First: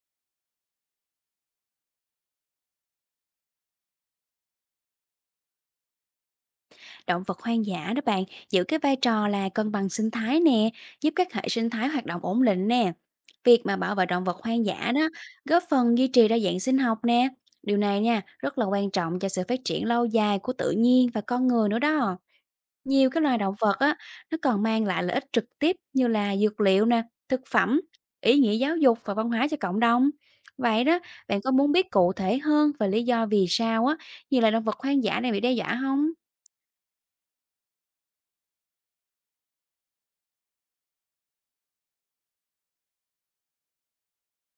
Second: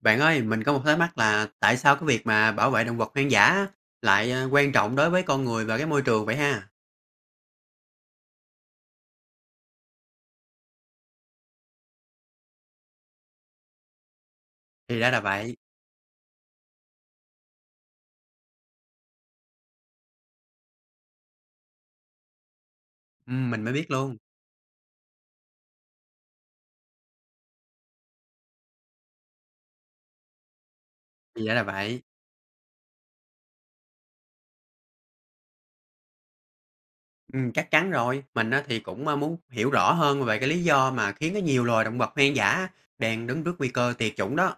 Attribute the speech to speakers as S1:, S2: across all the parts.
S1: Bạn ơi, mình có một thắc mắc là tại sao cái việc mà bảo vệ động vật hoang dã á lại quan trọng đối với con người và cái môi trường vậy ha?
S2: Động vật hoang dã đó bạn giữ cái vai trò là cân bằng sinh thái nè, giúp các hệ sinh thái hoạt động ổn định nè. Việc mà bảo vệ động vật hoang dã
S1: Thì
S2: đó
S1: ra là vậy.
S2: góp phần duy trì đa dạng sinh học nè. Điều này nha rất là quan trọng cho sự phát triển lâu dài của tự nhiên và con người nữa đó. Nhiều cái loài động
S1: Mình mới
S2: vật
S1: biết
S2: á
S1: luôn.
S2: nó còn mang lại lợi ích trực tiếp như là dược liệu nè, thực phẩm, ý nghĩa giáo dục và văn hóa cho cộng đồng. Vậy đó, bạn
S1: Thì
S2: có
S1: ra là
S2: muốn biết
S1: vậy.
S2: cụ thể hơn về lý do vì sao á nhiều loài động vật hoang dã này bị đe dọa không?
S1: Chắc chắn rồi. Mình á thì cũng muốn hiểu rõ hơn về cái lý do mà khiến cái nhiều loài động vật hoang dã đang đứng trước nguy cơ tuyệt chủng đó.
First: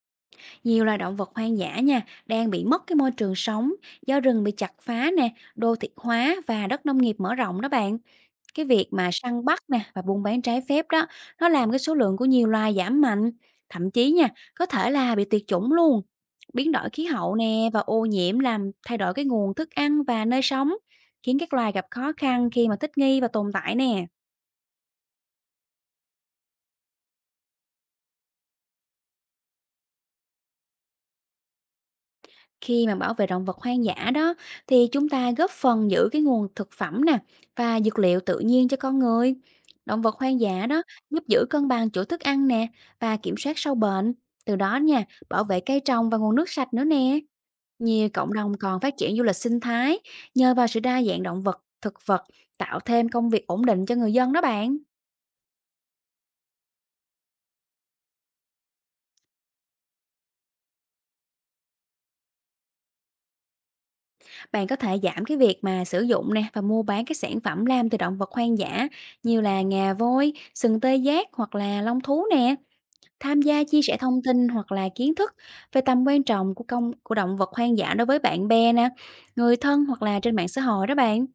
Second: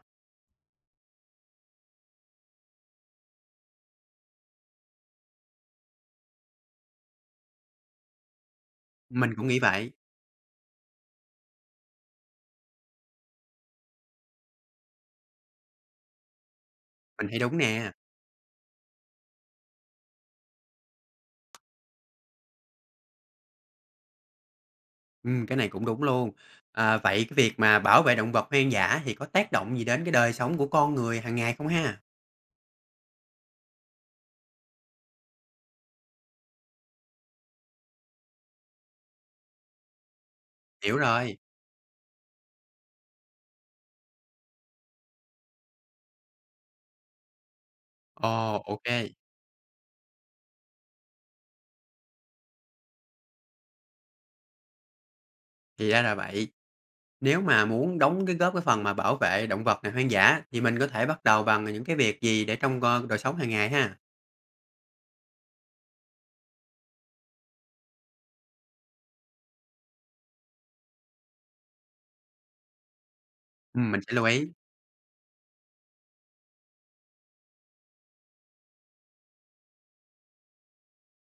S2: Nhiều loài động vật hoang dã nha, đang bị mất cái môi trường sống do rừng bị chặt phá nè, đô thị hóa và đất nông nghiệp mở rộng đó bạn. Cái việc mà
S1: Mình
S2: săn
S1: cũng nghĩ
S2: bắt nè
S1: vậy,
S2: và buôn bán trái phép đó, nó làm cái số lượng của nhiều loài giảm mạnh, thậm chí nha, có thể là bị tuyệt chủng luôn. Biến đổi khí
S1: mình
S2: hậu
S1: thấy đúng
S2: nè và
S1: nè.
S2: ô nhiễm làm thay đổi cái nguồn thức ăn và nơi sống, khiến các loài gặp khó khăn khi mà thích nghi và tồn tại nè.
S1: Cái này cũng đúng luôn. À, vậy cái việc mà bảo vệ động vật hoang dã thì có tác động gì đến cái đời sống của con người hàng ngày không ha?
S2: Khi mà bảo vệ động vật hoang dã đó thì chúng ta góp phần giữ cái nguồn thực phẩm nè và dược liệu tự nhiên cho con người. Động vật hoang dã đó
S1: Hiểu
S2: giúp
S1: rồi.
S2: giữ cân bằng chỗ thức ăn nè và kiểm soát sâu bệnh. Từ đó nha, bảo vệ cây trồng và nguồn nước sạch nữa nè. Nhiều cộng đồng
S1: Ồ,
S2: còn
S1: ok.
S2: phát triển du lịch sinh thái nhờ vào sự đa dạng động vật, thực vật tạo thêm công việc ổn định cho người dân đó bạn.
S1: Thì ra là vậy. Nếu mà muốn đóng cái góp cái phần mà bảo vệ động vật này hoang dã thì mình có thể bắt đầu bằng những cái việc gì để trong, đời sống hàng ngày ha?
S2: Bạn có thể giảm cái việc mà sử dụng nè và mua bán các sản phẩm làm từ động vật hoang dã như là ngà voi, sừng tê giác hoặc là long thú nè. Tham gia chia sẻ
S1: Mình sẽ
S2: thông
S1: lưu ý.
S2: tin hoặc là kiến thức về tầm quan trọng của công của động vật hoang dã đối với bạn bè nè, người thân hoặc là trên mạng xã hội đó bạn.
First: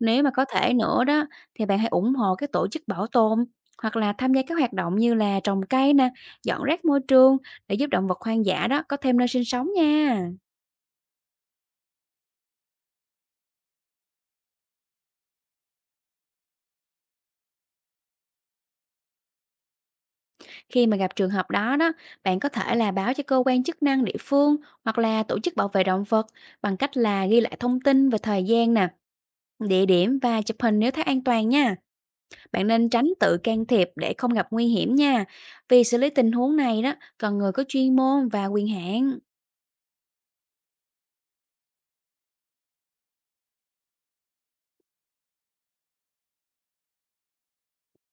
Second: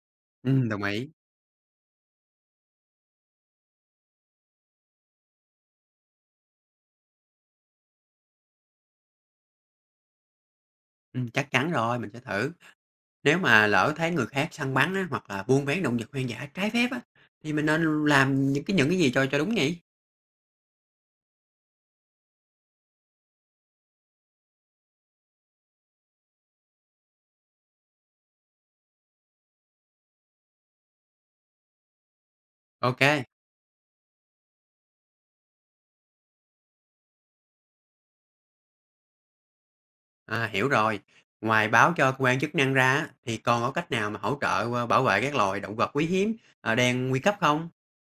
S2: Nếu mà có thể
S1: Đồng
S2: nữa
S1: ý.
S2: đó thì bạn hãy ủng hộ các tổ chức bảo tồn hoặc là tham gia các hoạt động như là trồng cây nè, dọn rác môi trường để giúp động vật hoang dã đó có thêm nơi sinh sống nha.
S1: Chắc chắn rồi, mình sẽ thử. Nếu mà lỡ thấy người khác săn bắn á, hoặc là buôn bán động vật hoang dã trái phép á, thì mình nên làm những cái gì cho đúng nhỉ?
S2: Khi mà gặp trường hợp đó đó, bạn có thể là báo cho cơ quan chức năng địa phương hoặc là tổ chức bảo vệ động vật bằng cách là ghi lại thông tin về thời gian nè, địa điểm và chụp hình nếu thấy an toàn nha. Bạn nên tránh
S1: OK,
S2: tự can thiệp để không gặp nguy hiểm nha. Vì xử lý tình huống này đó cần người có chuyên môn và quyền hạn.
S1: à, hiểu rồi. Ngoài báo cho cơ quan chức năng ra á, thì còn có cách nào mà hỗ trợ, bảo vệ các loài động vật quý hiếm, đang nguy cấp không?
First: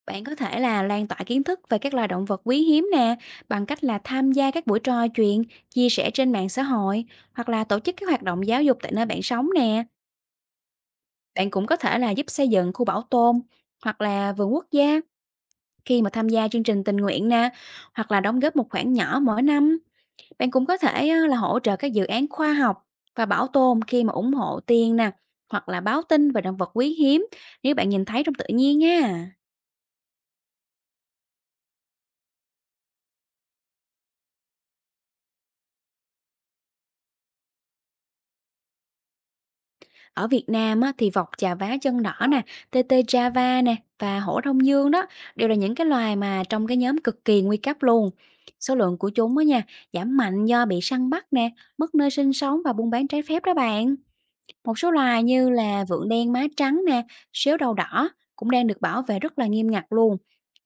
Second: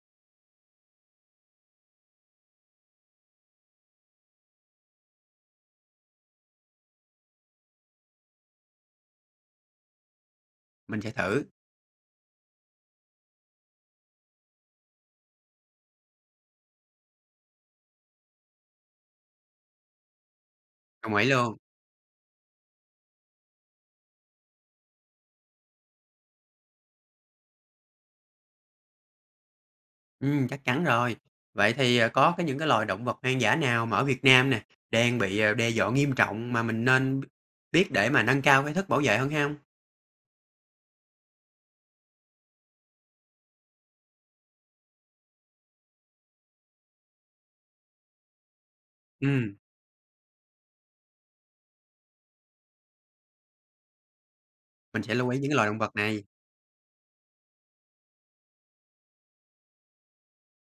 S2: Bạn có thể là lan tỏa kiến thức về các loài động vật quý hiếm nè, bằng cách là tham gia các buổi trò chuyện, chia sẻ trên mạng xã hội hoặc là tổ chức các hoạt động giáo dục tại nơi bạn sống nè.
S1: Mình sẽ thử.
S2: Bạn cũng có thể là giúp xây dựng khu bảo tồn hoặc là vườn quốc gia khi mà tham gia chương trình tình nguyện nè, hoặc là đóng góp một khoản nhỏ mỗi năm. Bạn cũng có thể
S1: Đồng
S2: á,
S1: ý
S2: là
S1: luôn.
S2: hỗ trợ các dự án khoa học và bảo tồn khi mà ủng hộ tiền nè, hoặc là báo tin về động vật quý hiếm nếu bạn nhìn thấy trong tự nhiên nha.
S1: Chắc chắn rồi. Vậy thì, có cái những cái loài động vật hoang dã nào mà ở Việt Nam nè, đang bị, đe dọa nghiêm trọng mà mình nên biết để mà nâng cao cái thức bảo vệ hơn hay không?
S2: Ở Việt Nam á, thì vọc trà vá chân đỏ nè, tê tê Java nè và hổ Đông Dương đó đều là những cái loài mà trong cái nhóm cực kỳ nguy cấp luôn. Số lượng của chúng á
S1: Ừm,
S2: nha giảm mạnh do bị săn bắt nè, mất nơi sinh sống và buôn bán trái phép đó bạn. Một số
S1: mình sẽ
S2: loài
S1: lưu ý những
S2: như
S1: cái loài động
S2: là
S1: vật
S2: vượn
S1: này,
S2: đen má trắng nè, sếu đầu đỏ cũng đang được bảo vệ rất là nghiêm ngặt luôn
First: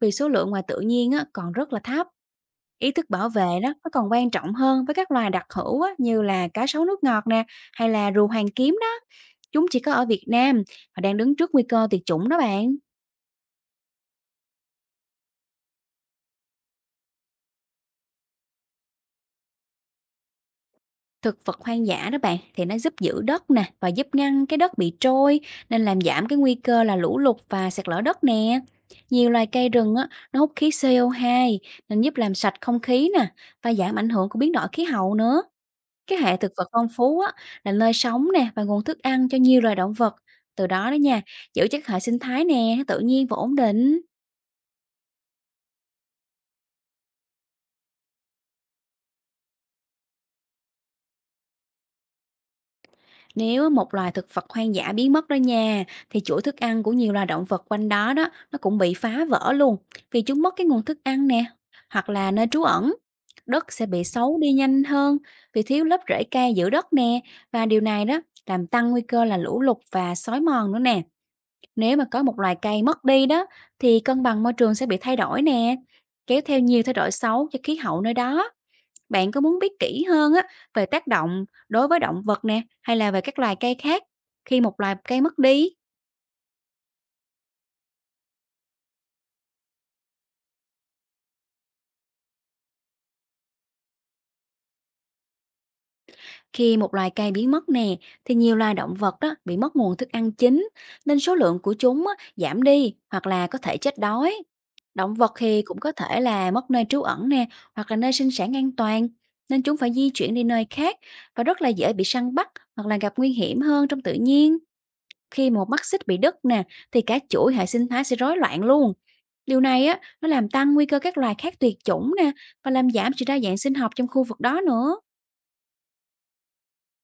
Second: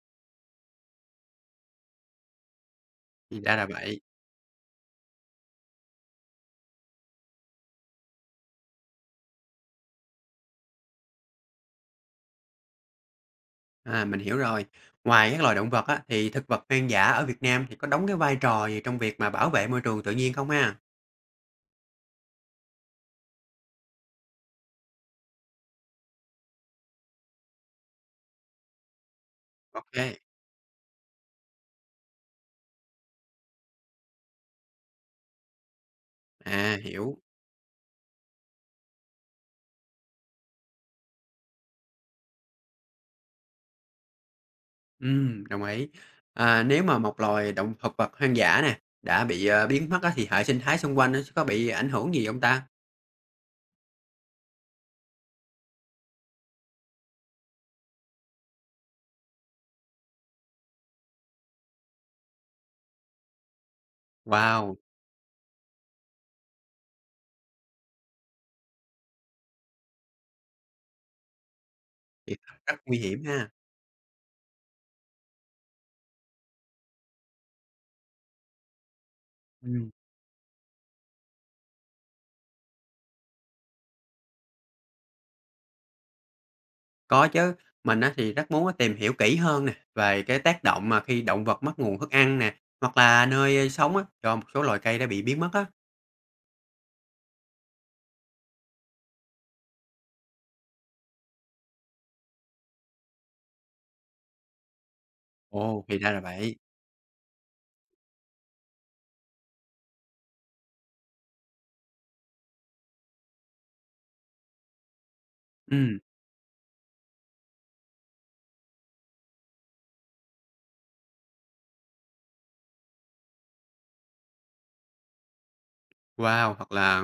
S2: vì số lượng ngoài tự nhiên á, còn rất là thấp. Ý thức bảo
S1: thì ra
S2: vệ
S1: là
S2: đó nó
S1: vậy.
S2: còn quan trọng hơn với các loài đặc hữu á, như là cá sấu nước ngọt nè, hay là rùa Hoàng Kiếm đó. Chúng chỉ có ở Việt Nam và đang đứng trước nguy cơ tuyệt chủng đó bạn.
S1: À, mình hiểu rồi. Ngoài các loài động vật á, thì thực vật hoang dã ở Việt Nam thì có đóng cái vai trò gì trong việc mà bảo vệ môi trường tự nhiên không ha?
S2: Thực vật hoang dã đó bạn thì nó giúp giữ đất nè và giúp ngăn cái đất bị trôi, nên làm giảm cái nguy cơ là lũ lụt và sạt lở đất nè. Nhiều loài cây
S1: Ok,
S2: rừng á, nó hút khí CO2 nên giúp làm sạch không khí nè và giảm ảnh hưởng của biến đổi khí hậu nữa. Cái hệ thực vật
S1: à,
S2: phong phú
S1: hiểu.
S2: á, là nơi sống nè và nguồn thức ăn cho nhiều loài động vật. Từ đó đó nha, giữ chất hệ sinh thái nè, nó tự nhiên và ổn định.
S1: Đồng ý. À, nếu mà một loài động thực vật hoang dã nè, đã bị, biến mất á, thì hệ sinh thái xung quanh nó sẽ có bị ảnh hưởng gì không ta?
S2: Nếu một loài thực vật hoang dã biến mất đó nha, thì chuỗi thức ăn của nhiều loài động vật quanh đó đó, nó cũng bị phá vỡ luôn, vì chúng mất cái nguồn thức ăn nè, hoặc là nơi trú ẩn. Đất sẽ bị xấu đi
S1: Wow!
S2: nhanh hơn vì thiếu lớp rễ cây giữ đất nè, và điều này đó làm tăng nguy cơ là lũ lụt và xói mòn nữa nè. Nếu mà có
S1: Vậy
S2: một loài
S1: rất
S2: cây
S1: nguy
S2: mất
S1: hiểm
S2: đi đó
S1: ha.
S2: thì cân bằng môi trường sẽ bị thay đổi nè, kéo theo nhiều thay đổi xấu cho khí hậu nơi đó. Bạn có muốn biết
S1: Ừm,
S2: kỹ hơn á về tác động đối với động vật nè, hay là về các loài cây khác khi một loài cây mất đi?
S1: có chứ, mình á thì rất muốn á tìm hiểu kỹ hơn nè, về cái tác động mà khi động vật mất nguồn thức ăn nè, hoặc là nơi sống á, cho một số loài cây đã bị biến mất á.
S2: Khi một loài cây biến mất nè, thì nhiều loài động vật đó bị mất nguồn thức ăn chính, nên số lượng của chúng á, giảm đi hoặc là có thể chết đói. Động vật thì cũng
S1: Ồ,
S2: có
S1: thì ra là
S2: thể là
S1: vậy.
S2: mất nơi trú ẩn nè, hoặc là nơi sinh sản an toàn, nên chúng phải di chuyển đi nơi khác và rất là dễ bị săn bắt hoặc là gặp nguy hiểm hơn trong tự nhiên. Khi một mắt
S1: Ừm,
S2: xích bị đứt nè, thì cả chuỗi hệ sinh thái sẽ rối loạn luôn. Điều này á, nó làm tăng nguy cơ các loài khác tuyệt chủng nè và làm giảm sự đa dạng sinh học trong khu vực đó nữa.
S1: wow, hoặc là,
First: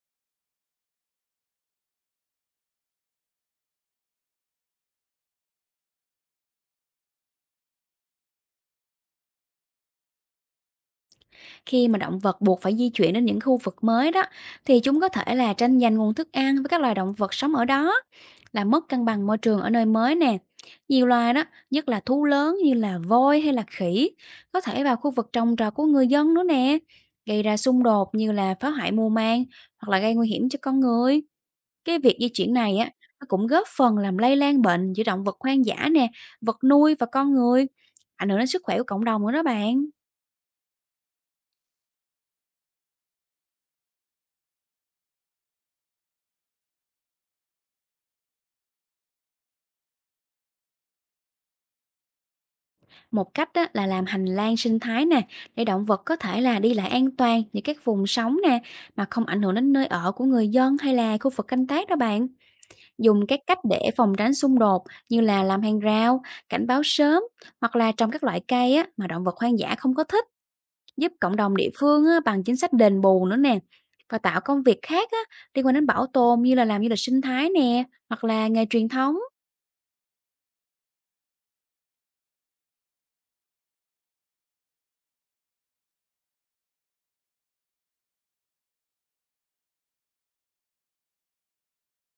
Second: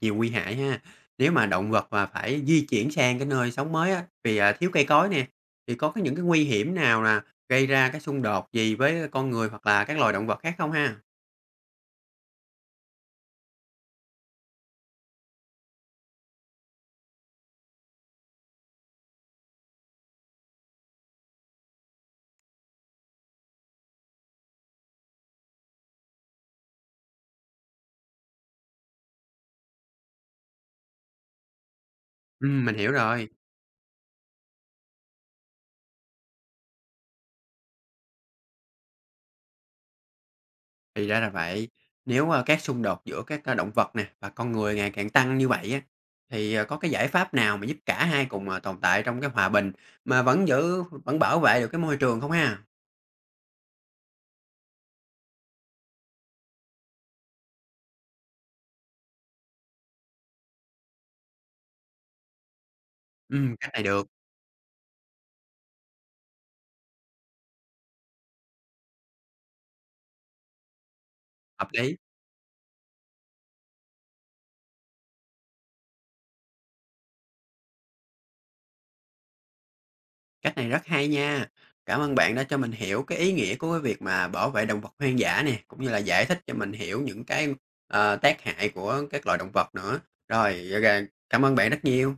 S1: nhiều nguy hại ha. Nếu mà động vật mà phải di chuyển sang cái nơi sống mới á, vì, à, thiếu cây cối nè, thì có cái những cái nguy hiểm nào là gây ra cái xung đột gì với con người hoặc là các loài động vật khác không ha?
S2: Khi mà động vật buộc phải di chuyển đến những khu vực mới đó, thì chúng có thể là tranh giành nguồn thức ăn với các loài động vật sống ở đó, là mất cân bằng môi trường ở nơi mới nè. Nhiều loài đó, nhất là thú lớn như là voi hay là khỉ, có thể vào khu vực trồng trọt của người dân nữa nè, gây ra xung đột như là phá hoại mùa màng hoặc là gây nguy hiểm cho con người. Cái việc di chuyển
S1: Mình
S2: này á
S1: hiểu
S2: nó
S1: rồi.
S2: cũng góp phần làm lây lan bệnh giữa động vật hoang dã nè, vật nuôi và con người, ảnh hưởng đến sức khỏe của cộng đồng nữa đó bạn.
S1: Thì ra là vậy. Nếu, các xung đột giữa các, động vật nè và con người ngày càng tăng như vậy á, thì, có cái giải pháp nào mà giúp cả hai cùng, tồn tại trong cái hòa bình mà vẫn bảo vệ được cái môi trường không ha?
S2: Một cách á, là làm hành lang sinh thái nè, để động vật có thể là đi lại an toàn những các vùng sống nè, mà không ảnh hưởng đến nơi ở của người dân hay là khu vực canh tác đó bạn. Dùng các cách
S1: Cách
S2: để
S1: này được,
S2: phòng tránh xung đột như là làm hàng rào, cảnh báo sớm hoặc là trồng các loại cây á, mà động vật hoang dã không có thích, giúp cộng đồng
S1: hợp
S2: địa
S1: lý,
S2: phương á, bằng chính sách đền bù nữa nè. Và tạo công việc khác á, liên quan đến bảo tồn như là làm du lịch sinh thái nè, hoặc là nghề truyền thống.
S1: cách này rất hay nha. Cảm ơn bạn đã cho mình hiểu cái ý nghĩa của cái việc mà bảo vệ động vật hoang dã nè, cũng như là giải thích cho mình hiểu những cái, tác hại của các loài động vật nữa. Rồi, ô cảm ơn bạn rất nhiều.